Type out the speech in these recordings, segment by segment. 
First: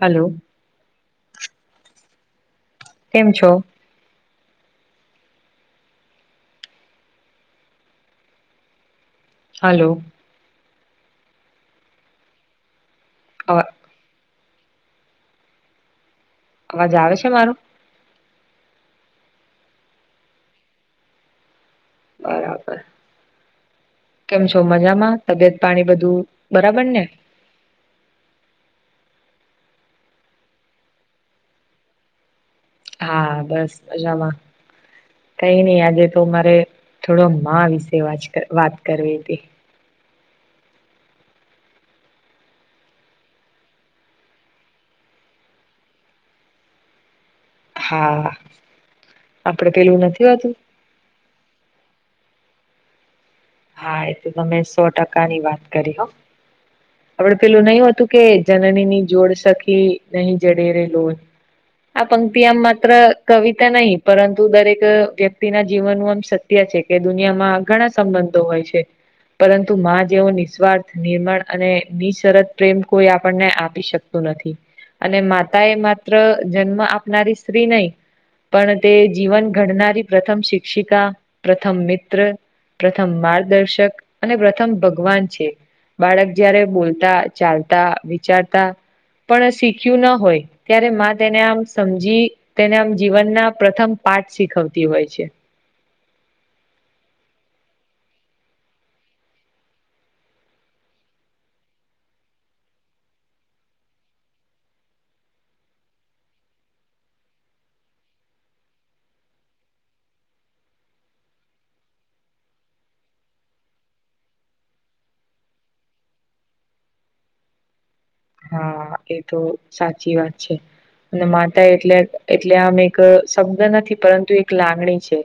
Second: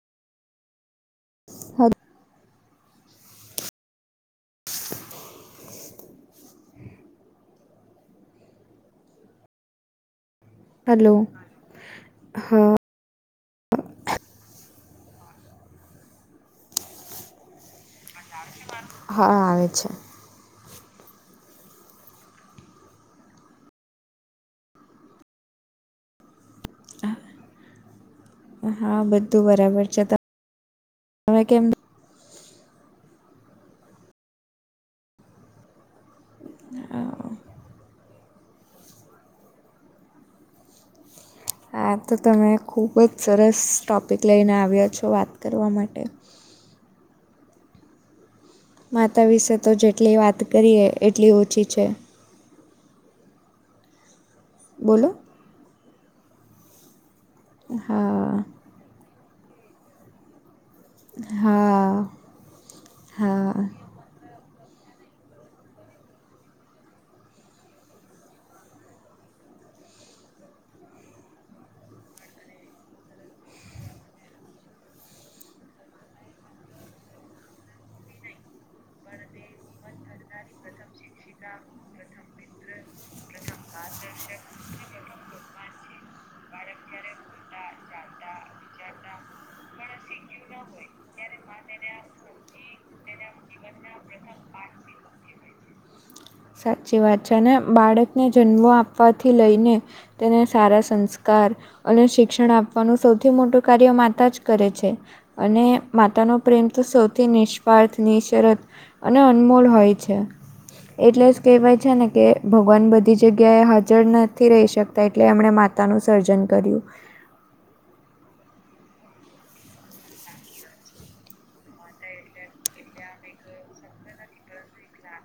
Hello હદ કેમ છો હલો હલો હા અ અવાજ આવે છે મારું હા આવે છે બરાબબર કેમ છો મજામાં તબિયત પાણી બધું બરાબર ને હા બધું બરાબર છે તમે કેમ? હા બસ મજામાં. કઈ નહી આજે તો મારે થોડો [unintelligible] વાત કરવી હતી. આ તો તમે ખૂબ જ સરસ ટોપિક લઈને આવ્યા છો વાત કરવા માટે. હા. માતા વિશે આપડે તો પેલું જેટલી નથી વાત હોતું કરીએ એટલી ઓછી છે. હા એ તો તમે સો બોલો ટકા ની વાત કરી હો. આપડે પેલું નઈ હોતું કે હા જનની ની જોડ સખી નહી જડે રે હા આ પંક્તિ આમ માત્ર હા કવિતા નહી પરંતુ દરેક વ્યક્તિના જીવનનું આમ સત્ય છે કે દુનિયામાં ઘણા સંબંધો હોય છે. પરંતુ માં જેવો નિસ્વાર્થ નિર્માણ અને બિન શરત પ્રેમ કોઈ આપણને આપી શકતું નથી. અને માતા એ માત્ર જન્મ આપનારી સ્ત્રી નહી. પણ તે જીવન ઘડનારી પ્રથમ શિક્ષિકા, પ્રથમ મિત્ર, પ્રથમ માર્ગદર્શક અને પ્રથમ ભગવાન છે બાળક જયારે બોલતા, ચાલતા, વિચારતા, પણ શીખ્યું ના હોય ત્યારે તેને આમ સમજી તેને આમ જીવનના પ્રથમ પાઠ શીખવતી હોય છે. સાચી વાત છે અને બાળકને જન્મો આપવાથી લઈને. તેને સારા સંસ્કાર અને શિક્ષણ આપવાનું સૌથી મોટું કાર્ય માતા જ કરે છે. અને માતાનો પ્રેમ તો સૌથી નિસ્વાર્થ, નિશરત અને અનમોલ હોય છે. એટલે જ કહેવાય છે ને કે ભગવાન બધી જગ્યાએ હાજર નથી રહી શકતા એટલે એમણે મા તાનું સર્જન કર્યું. હા એ તો સાચી વાત છે. અને માતા એટલે એટલે આમ એક શબ્દ નથી પરંતુ એક લાગણી છે.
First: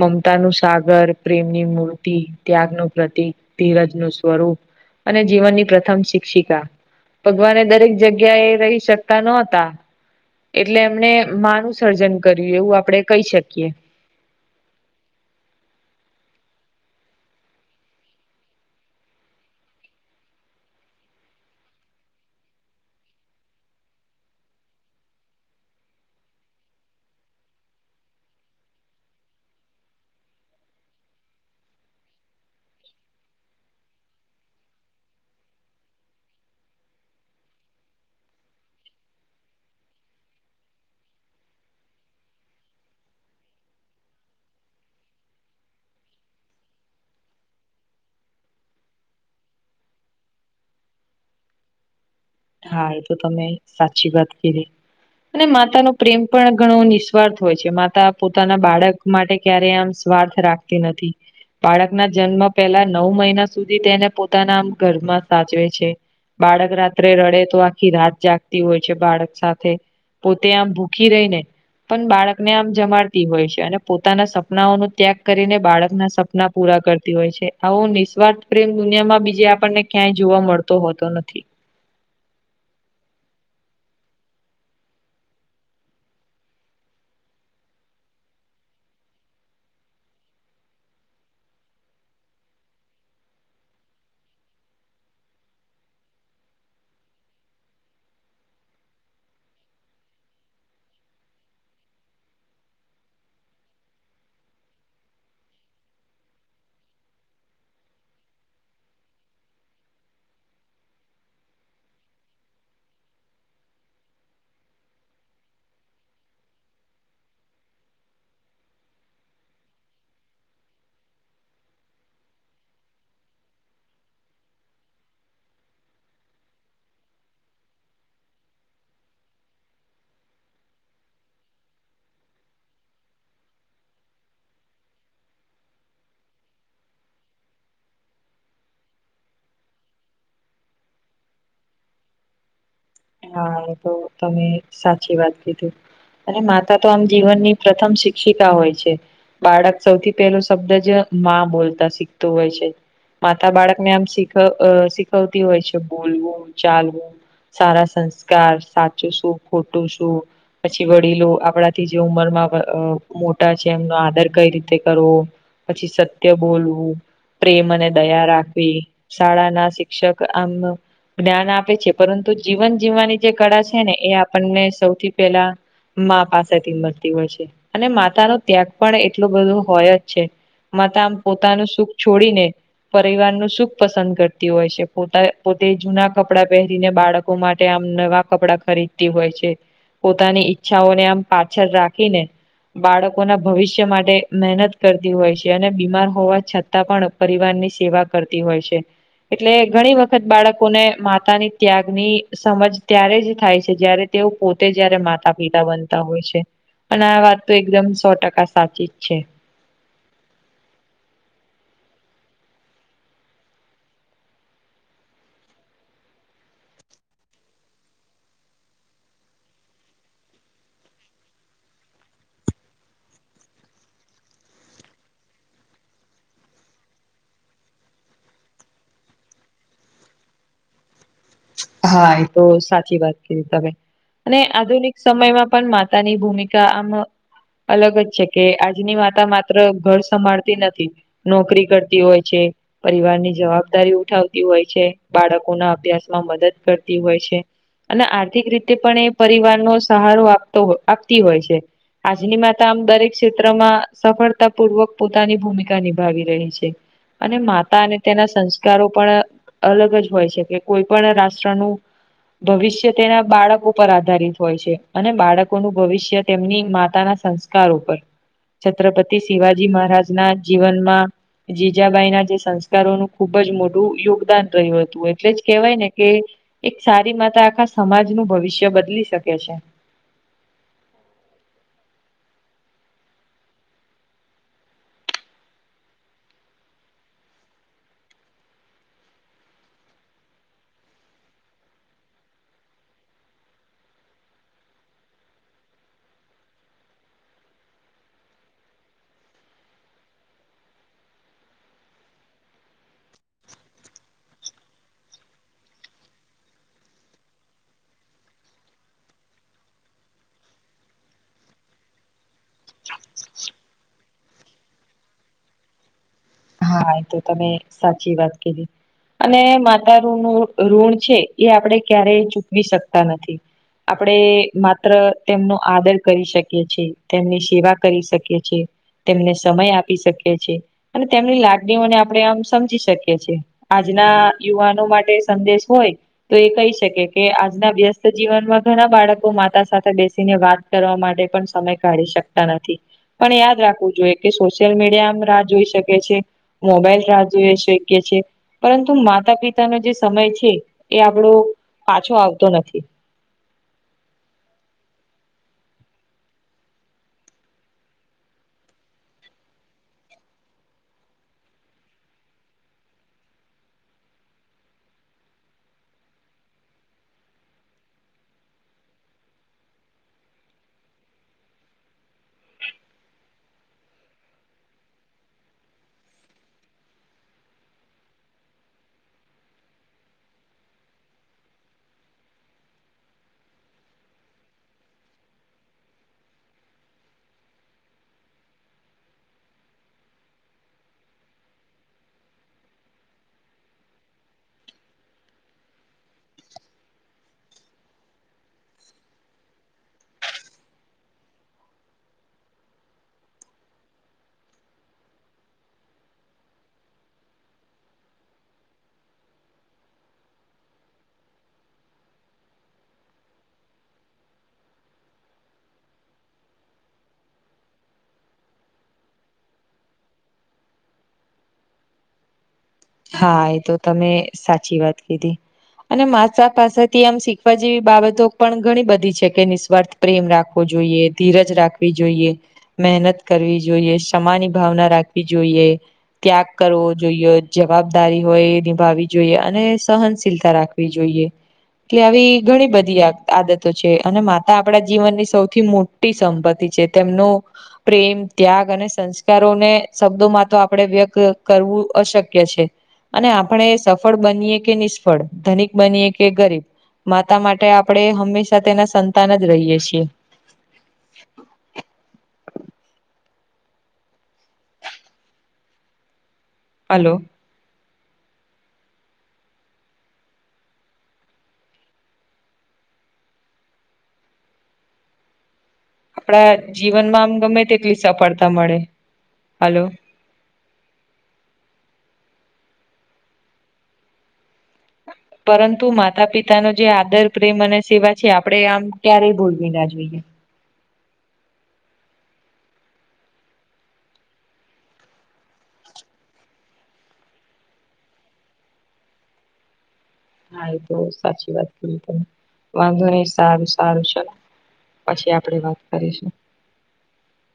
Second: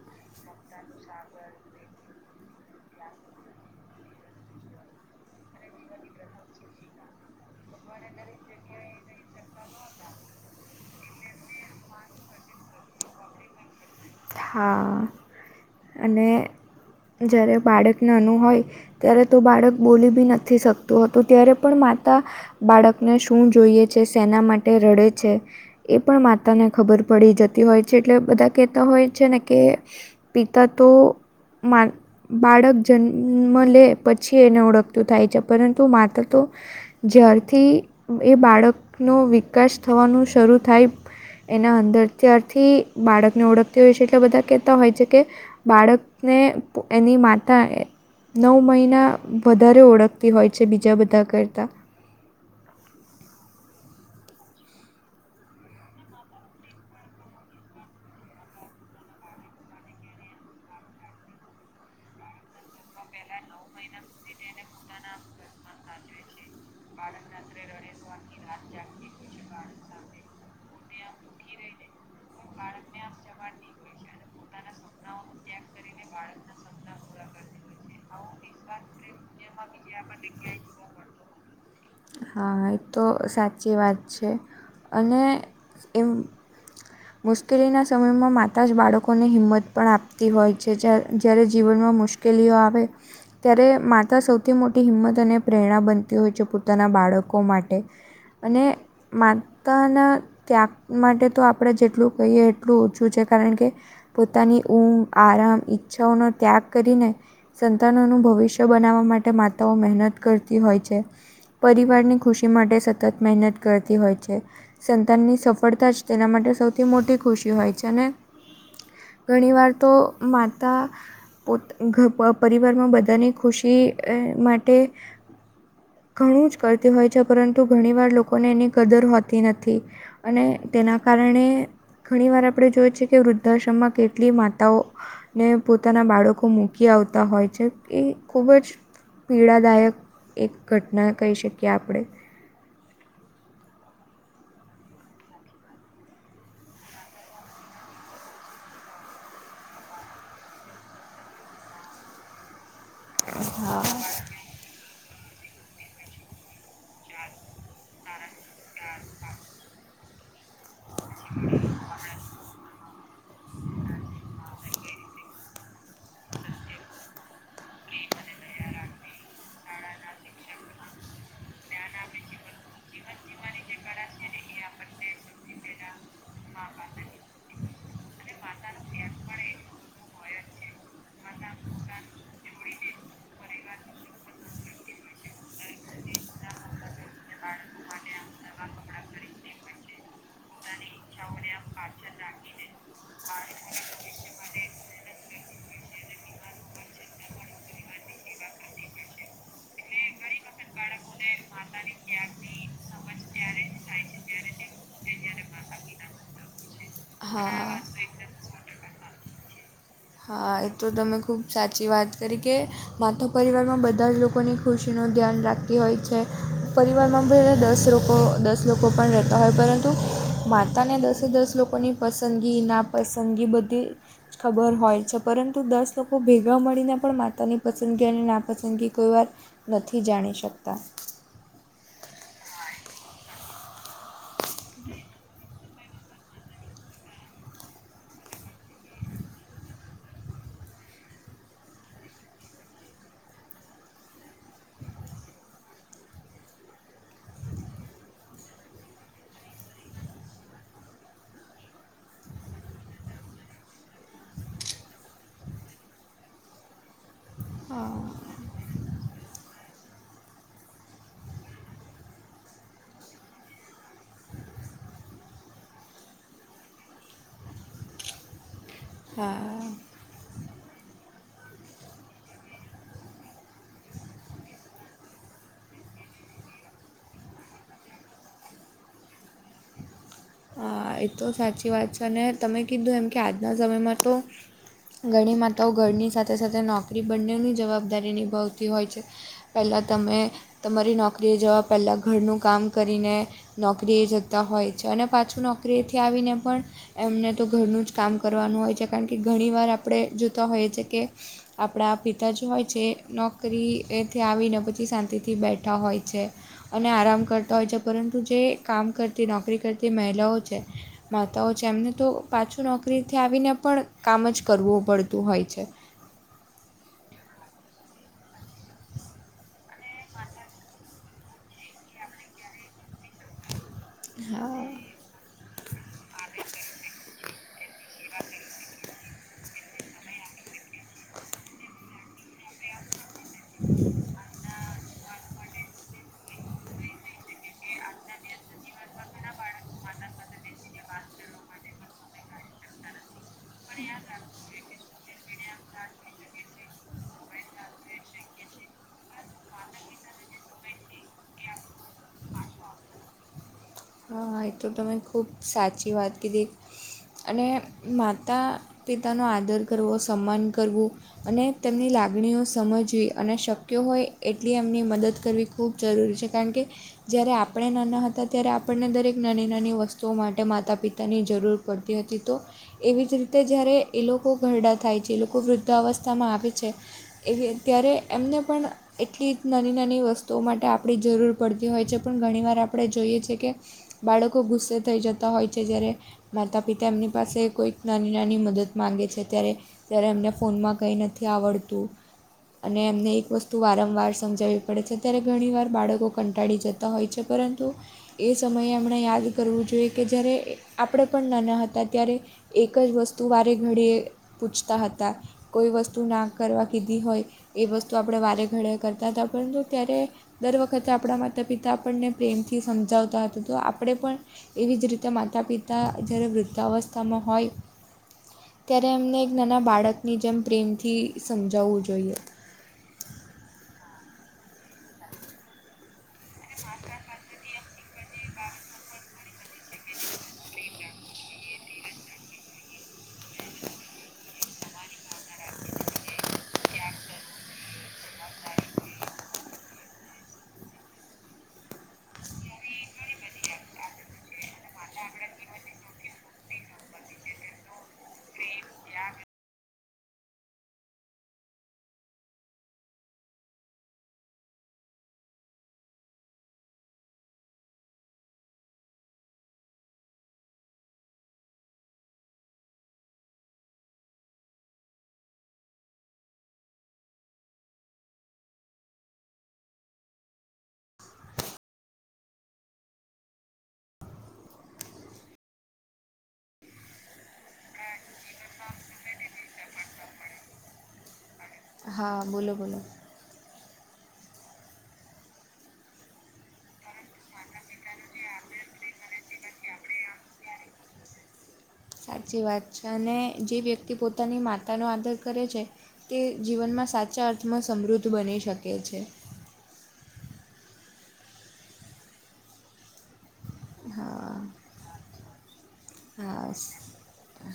મમતા નું સાગર, પ્રેમની મૂર્તિ, ત્યાગ નું પ્રતિક. ધીરજ ન સ્વરૂપ અને જીવનની પ્રથમ શિક્ષિકા. ભગવાને દરેક જગ્યા એ રહી શકતા નતા. એટલે એમને માનું સર્જન કર્યું એવું આપડે કહી શકીએ. હા અને જ્યારે બાળકને નાનું હોય. ત્યારે તો બાળક બોલી બી નથી શકતું હતું ત્યારે પણ માતા બાળકને શું જોઈએ છે સેના માટે રડે છે? એ પણ માતા ને ખબર પડી જતી હોય છે એટલે બધા કેહેતા હોય છે ને કે પિતા તો મા બાળક જન્મ લે પછી એને ઓળખતું થાય છે પરંતુ માતા તો જ્યારથી એ બાળકનો વિકાસ થવાનું શરૂ થાય. એના અંદર ત્યારથી બાળકને ઓળખ તે વિશે એટલે બધા કહેતા હોય છે કે બાળકને એની માતા નવ મહિના વધારે ઓળખતી હોય છે બીજા બધા કરતાં. હા એ તો તમે સાચી વાત કીધી. અને માતા ન પ્રેમ પણ ઘણો નિસ્વાર્થ હોય છે માતા પોતાના બાળક માટે ક્યારે આમ સ્વાર્થ રાખતી નથી‌. બાળક ના જન્મ પહેલા નવ મહિના સુધી તેને પોતાનામ ગરભમાં સાચવે છે. બાળક રાત્રે રડે તો આખી રાત જાગતી હોય છે બાળક સાથે. પોતે આમ ભૂખી રહી ને પણ બાળકને આમ જમાડતી હોય છે અને પોતાના સપનાઓ નુ ત્યાગ કરીને બાળકના સપના પૂરા કરતી હોય છે આવો નિસ્વાર્થ પ્રેમ દુનિયામાં બીજે આપણને ક્યાંય જોવા મળતો હોતો નથી. હા એ તો સાચી વાત છે અને એમ. [inaudible] મુશ્કેલીના સમયમાં માતા જ બાળકોને હિંમત પણ આપતી હોય છે જ જ્યારે જીવનમાં મુશ્કે મુશ્કેલીઓ આવે ત્યારે માતા સૌથી મોટી હિંમત અને પ્રેરણા બનતી હોય છે પુ પોતાના બાળકો માટે અને માતાના ત્યાગ માટે તો આપણે જેટલું કહીએ એટલું ઓંછું છે કારણ કે પોતાની ઊંમ આરામ ઈચ્છાઓનોો ત્યાગ કરીને સંતાનોનું ભવિષ્ય બનાવવા માટે માતાઓ મહેનત કરતી હોય છે. પરિવારની ખુશી માટે સતત મહેનત કરતી હોય છે. સંતાનની સફળતા જ તેના માટે સૌથી મોટી ખુશી હોય છે અને ઘણી વાર તો માતા પો પરિવારમાં બધાની ખુશી માટે ઘણું જ કરતી હોય છે પરંતુ ઘણી વાર લોકોને એની કદર હોતી નથી. અને તેના કારણે ઘણીવાર આપણે જોઈએ છીએ કે વૃદ્ધાશ્રમમાં કેટલી માતાઓ ને પોતાના બાળકો મૂકી આવતા હોય છે એ ખૂબ જ પીડાદાયક એક ઘટના કહી શકીએ આપણે. હા એ તો તમે સાચી વાત કીધી. અને માતા તો આમ જીવનની પ્રથમ શિક્ષિકા હોય છે. બાળક સૌથી પેલો શબ્દ જ માં બોલતા શીખતું હોય છે. માતા બાળકને હા આમ શીખ શીખવતી હોય છે બોલવું, ચાલવું, સારા સંસ્કાર સાચું શું? ખોટું શું? પછી વડીલો આપણાથી જે ઉંમરમાં મોટા છે એમનો આદર કઈ રીતે કરવો પછી સત્ય બોલવું. પ્રેમ અને દયા રાખવી શાળાના શિક્ષક આમ જ્ઞાન આપે છે. પરંતુ જીવન જીવવાની જે કળા છે ને એ આપણને સૌથી પેલા મા પાસેથી મળતી હોય છે. અને માતાનો ત્યાગ પણ એટલું બધું હોય જ છે. માતા આમ પોતાનું સુખ છોડી ને પરિવારનું સુખ પસંદ કરતી હોય છે. [unintelligible] પોતે જૂના કપડા પહેરીને બાળકો માટે આમ નવા કપડા ખરીદતી હોય છે. પોતાની ઈચ્છાઓને આમ પાછળ રાખીને બાળકોના ભવિષ્ય માટે મહેનત કરતી હોય છે. અને બીમાર હોવા છતાં તા પણ પરિવારની સેવા કરતી હોય છે. એટલે ઘણી વખત બાળકોને માતાની ત્યાગની સમજ ત્યારે જ થાય છે. જયારે તેઓ પોતે જ્યારે માતા પિતા બનતા હોય છે. અને આ વાતતો હા એકદમ સો ટકા સાચી જ છે. હા એ તો તમે ખૂબ સાચી વાત કરી કે માતો પરિવારમાં બધા જ લોકોની ખુશીનું ધ્યાન રાખતી હોય છે. પરિવારમાં દસ લોકો લોકો દસ લોકો પણ રહેતા હોય પરંતુ માતાને દસે દસ લોકોની પસંદગીના પસંદગી બધી જ ખબર હોય. છે. પરંતુ દસ લોકો ભેગા મળીને પણ માતાની પસંદગી અને ના પસંદગી કોઈ વાર નથી જાણી શકતા. હા એ તો સાચી વાત કીધી તમે. અને આધુનિક સમયમાં પણ માતા તાની ભૂમિકા આમ અલગ જ છે કે આજની માતા માત્ર ઘર સંભાળતી નથી. નોકરી કરતી હોય છે. પરિવારની જવાબદારી ઉઠાવતી હોય છે. બાળકોના અભ્યાસમાં મદદ કરતી હોય છે. અને આર્થિક રીતે પણ એ પરિવારનો સહારો આપતો આપતી હોય છે. આજની માતા આમ દરેક ક્ષેત્રમાં સફળતા પૂર્વક પોતાની ભૂમિકા નિભાવી રહી છે. અને માતા હા અને તેના સંસ્કારો પણ અલગ જ હોય છે કે કોઈ પણ રાષ્ટ્રનું ભવિષ્ય તેના બાળકો પર આધારિત હોય છે. અને બાળકોનું ભવિષ્ય તેમની માતાના સં સારું ઉપર છત્રપતિ હા શિવાજી મહારાજના જીવનમાં જીજાબાઈના જે સંસ્કારોનું ખુબ જ મોટું યોગદાન રહ્યું હતું. એટલે જ કહેવાય ને કે એક સારી માતા આખા સમાજનું ભવિષ્ય બદલી શકે છે. એકદમ સાચી વાત છે. અને તમે કીધું એમ કે આજના સમયમાં તો ઘણી માતાઓ ઘરની સાથે સાથે નોકરી બંનેની જવાબદારી નિભાવતી હોય છે. પેલા તમે તમારી નોકરીએ જવા પેલા ઘરનું કામ કરીને નોકરીએ જતા હોય છે અને પાછું નોકરીએથી આવીને પણ એમને તો ઘરનું જ કામ કરવાનું હોય છે. કારણ કે ઘણી વાર આપણે જોતા હોઈએ છે, કે આપણા પિતાજી હોય છે નોકરીએથી આવીને પછી શાંતિથી બેઠા હોય છે. અને આરામ કરતો હોય છે, પરતુ જે કામ કરતી નોકરી કરતી મહિલાઓ છે. માતાઓ છે. એમને તો પાછું નોકરીએથી આવીને પણ કામ જ કરવું પડતું હોય છે. હા એ તો તમે સાચી વાત કીધી. અને માતાઋનું ઋણ છે એ આપણેે ક્યારેય ચૂકવી શકતા નથી. આપણે હા માત્ર તેમનો આદર કરી શકીએ છીએ. તેમની સેવા કરી શકીએ છે. તેમને સમય આપી શકીએ છે. તેમણી લાગણીઓને આપણે આમ સમજી શકીએ છીએ. આજના યુવાનો માટે સદેશ હોય તો એ કહી શકે કે આજના વ્યસ્ત જીવનમાં ઘણા બાળકો માતા સાથે બેસીને વાત કરવા માટે પણ સમય કાઢી શકતા નથી પણ યાદ રાખવું જોઈએ કે સોશિયલ મીડિયામ રાહ જોઈ શકે મોબાઈલ રાહ જોઈ શ છેએ પરંતુ માતા પિતાનો જે સમય છે, એ આપણો પાછો આવતો નથી. હા એ તો તમે ખૂબ સાચી વાત કેીધે અને માતા પિતાનો આદર કરવો સન્માન કરવું અને તેમની લાગણીઓ સમજવી અને શક્ય હોય એટલી એમની મદદ કરવી ખૂબ જરૂરી છે કારણ કે જ્યારે આપણે નાના હતા ત્યારે આપણને દરેક નાની નાની વસ્તુઓ માટે માતા પિતાની જરૂર પડતી હતી તો એવી જ રીતે જ્યારે એ લોકો ઘરડા થાય છે એ લોકો વૃદ્ધાવસ્થામાં આવે છે એવી ત્યારે એમને પણ એટલી જ નાની નાની વસ્તુઓ માટે આપણી જરૂર પડતી હોય છે પણ ઘણીવાર આપણે જોઈએ છીએ કે બાળકો ગુસ્સે થઈ જતા હોય છે જે્યારે માતા પિતા એમની પાસે કોઈક નાની નાની મદદ માંગે છે ત્યારે ત્યારે એમને ફોનમાં કંઈ નથી આવડતું અને એમને એક વસ્તુ વારંવાર સમજાવવી પડે છે, અ્યારે ઘણી વાર બાળકો કંટાળી જતા. હોય છે પરંતુ એ સમયે હમણાં યાદ કરવું જોઈએ કે જ્યારે આપણે પણ નાના હતા ત્યારે એક જ વસ્તુ વારે ઘડી પૂછતા હતા કોઈ વસ્તુ ના કરવા કીધી હોય એ વસ્તુ આપણે વારે ઘડે કરતા હતા પરંતુ ત્યારે દર વખતે આપણા માતા પિતા આપણને પ્રેમથી સમજાવતા હતા તો આપણે પણ એવી જ રીતે માતા પિતા જ્યારે વૃદ્ધાવસ્થામા હોય. ત્યારે એમને એક નાના બાળકની જેમ પ્રેમથી સમજાવવું જોઈએ હા એ તો તમે સાચી વાત કીધી અને માસા પાસેથી આમ શીખવા જેવી બાબતો પણ ઘણી બધી છકે, નિસ્વાર્થ પ્રેમ રાખવો જોઈએ ધીરજ રાખવી જોઈએ મહેનત કરવી જોઈએ સમાની ભાવના રાખવી જોઈએ ત્યાગ કરવો જોઈએ જવાબદારી હોય એ નિભાવવી જોઈએ અને સહનશીલતા રાખવી જોઈએ. કે આવી ઘણી બધી આદતો છે, અને માતા આપણા જીવનની સૌથી મો સંપત્તિ છે તેમનું પ્રેમ ત્યાગ અને સંસ્કારોને શબ્દો માં તો આપણેે વ્યક્ત કરવું અશક્ય છે અને આપણે સફળ બનીએ કે નિષ્ફળ ધનિક બનીએ કે ગરીબ માતા માટે આપણે હંમેશા તેના સંતાન જ રહીએ છીએ. હલો. આપડા જીવનમાં આમ ગમે તેટલી સફળતા મળે હલો હા બોલો બોલો પરંતુ માતા પિતા ના જે આદર પ્રેમ અને સેવા છે આપણેે આમ ક્યારેય ભૂલવી ના જોઈએ. સાચી વાત છે અને જે વ્યક્તિ પોતાની માતાનો આદર કરે છે તે જીવનમાં સાચા અર્થમાં સમૃદ્ધ બની શકે છે હા એ તો સાચી વાત કરી તમે વાંધો નહી સારું સારું ચલો હા પછી આપડે વાત કરીશું. હા સ-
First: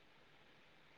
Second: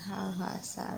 હા હા. આસા